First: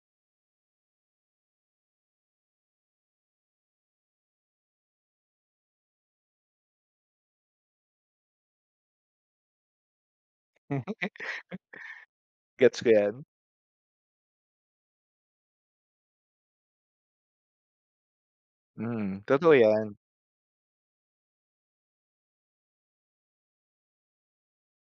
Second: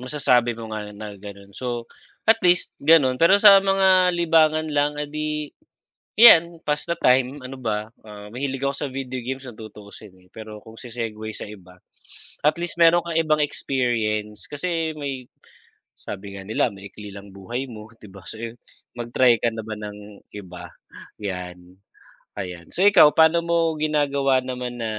Masasabi mo nga na gano'n, so at least gano'n. Pero sa mga libangan lang eh di, 'yan pass the time, ano ba, ah, mahilig ako sa video games kung tutuusin eh. Pero, kung se-segwey sa iba at least Gets ko meron kang 'yan. ibang experience kasi may sabi nga nila maikli lang buhay mo 'di ba, so Hmm, mag-try ka totoo naman 'yan. ng iba 'yan, ayan. So ikaw pa'no mo ginagawa naman na,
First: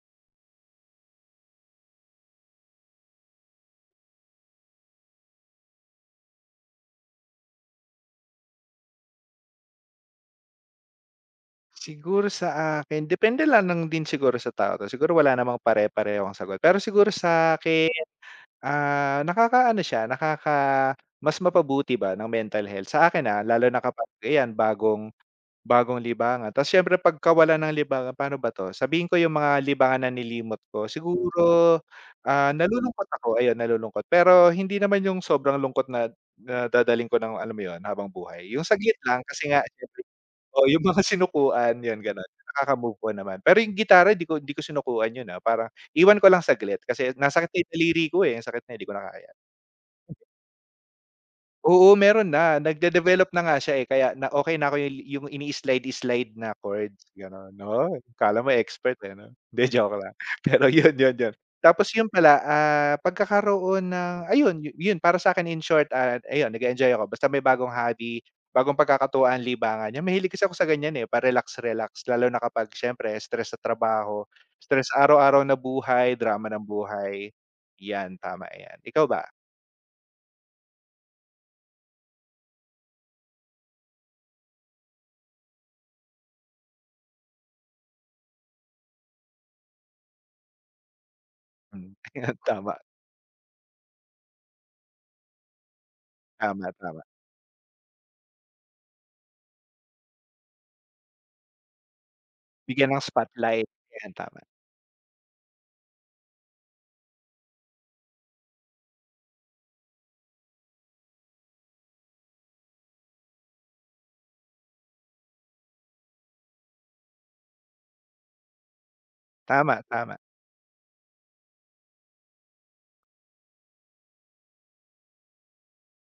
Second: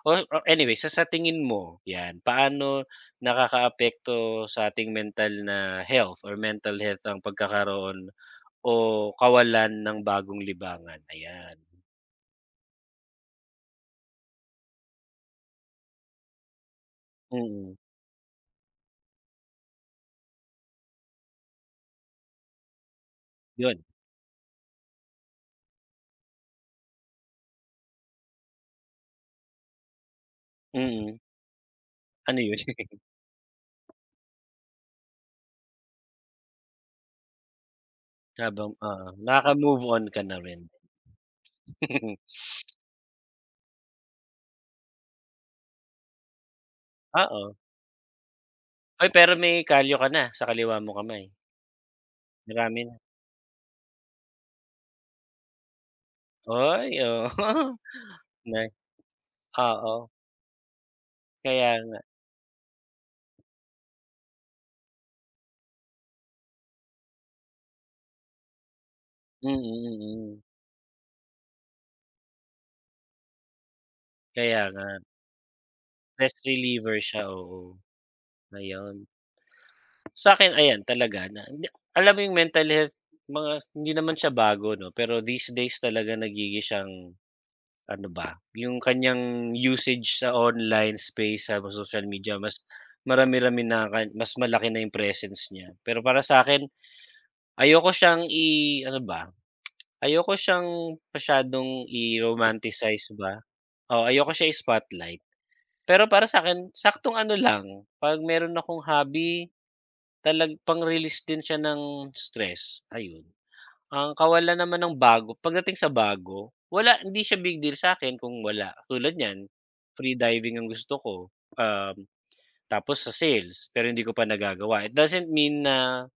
oh, or anyway, sa sa tingin mo 'yan, paano nakakaapekto sa ating mental na health or mental health ang pagkakaroon o kawalan ng bagong libangan? Ayan. Siguro sa akin, depende lang ng din siguro sa tao 'to, siguro wala namang pare-parehong sagot. Pero siguro Mm. sa'kin, ah, nakakaano siya nakaka mas mapabuti ba ng mental health, sa akin ah, lalo na 'Yun. kapag ayan, bagong bagong libangan. Ta's siyempre 'pagkawala ng libangan, pa'no ba 'to, sabihin ko 'yung mga libangan na nilimot ko. Mm. Siguro, Ano ah, 'yun? nalulungkot ako ayun nalulungkot, pero hindi naman 'yung sobrang lungkot na na dadalhin ko ng alam mo 'yun habang buhay. 'Yung Habang saglit oo, lang, kasi nakaka nga move on [unintelligible] ka na rin. oo 'yung mga sinukuan 'yun ganun, nakaka move ko naman. Pero 'yung gitara ,'di ko 'di ko sinukuan 'yun, ah, parang iwan ko lang saglit, kasi nasakit Oo. na 'yung daliri ko, eh, na sakit na 'di ko na Uy, kaya. pero may kalyo ka na, sa kaliwa mong kamay? Oo, meron na, Marami na. nagde-develop na nga siya eh kaya na okey na ako 'yung ini-slide-slide na chords Uy, oo, gano'n. Oh, kala mo na expert, eh, 'no, 'di joke oo. lang, pero 'yun, 'yun, 'yun. Kaya Tapos nga. 'yun pala, ah, pagkakaroon ng ayun 'yun para sa'kin in short at ayun nag-e-enjoy ako basta may bagong hobby, bagong pagkakatuwaan, Mm, libangan 'yan mahilig mm. kasi ako sa ganiyan eh, pa relax-relax lalo na kapag siyempre stress sa trabaho, Kaya nga. stress araw-araw na buhay, drama Stress ng reliever siya buhay, oo, 'yan tama 'yan. ayun. Ikaw ba? Sa'kin ayan talaga na na alam mo 'yung mental health mga hindi naman siya bago 'no. Pero these days talaga nagiging siyang, ano ba, 'yung kanyang usage sa online space sa Hmm, social ayan media mas tama. marami-rami na, ka mas malaki na 'yung presence niya. Pero para sa'kin, Tama, tama. ayoko siyang i-ano ba, ayoko siyang masyadong Bigyan ng i-romanticize ba, spotlight, o ayan ayoko tama. siya i-spotlight. Pero para sa'kin saktong ano lang, 'pag meron akong hobby, talag pang release din siya ng stress ayun. Ang kawalan naman ng bago pagdating sa bago, wala, hindi siya big deal sa'kin kung wala, tulad niyan Tama, free tama. diving ang gusto ko, um, tapos sa sales, pero hindi ko pa nagagawa. It doesn't mean na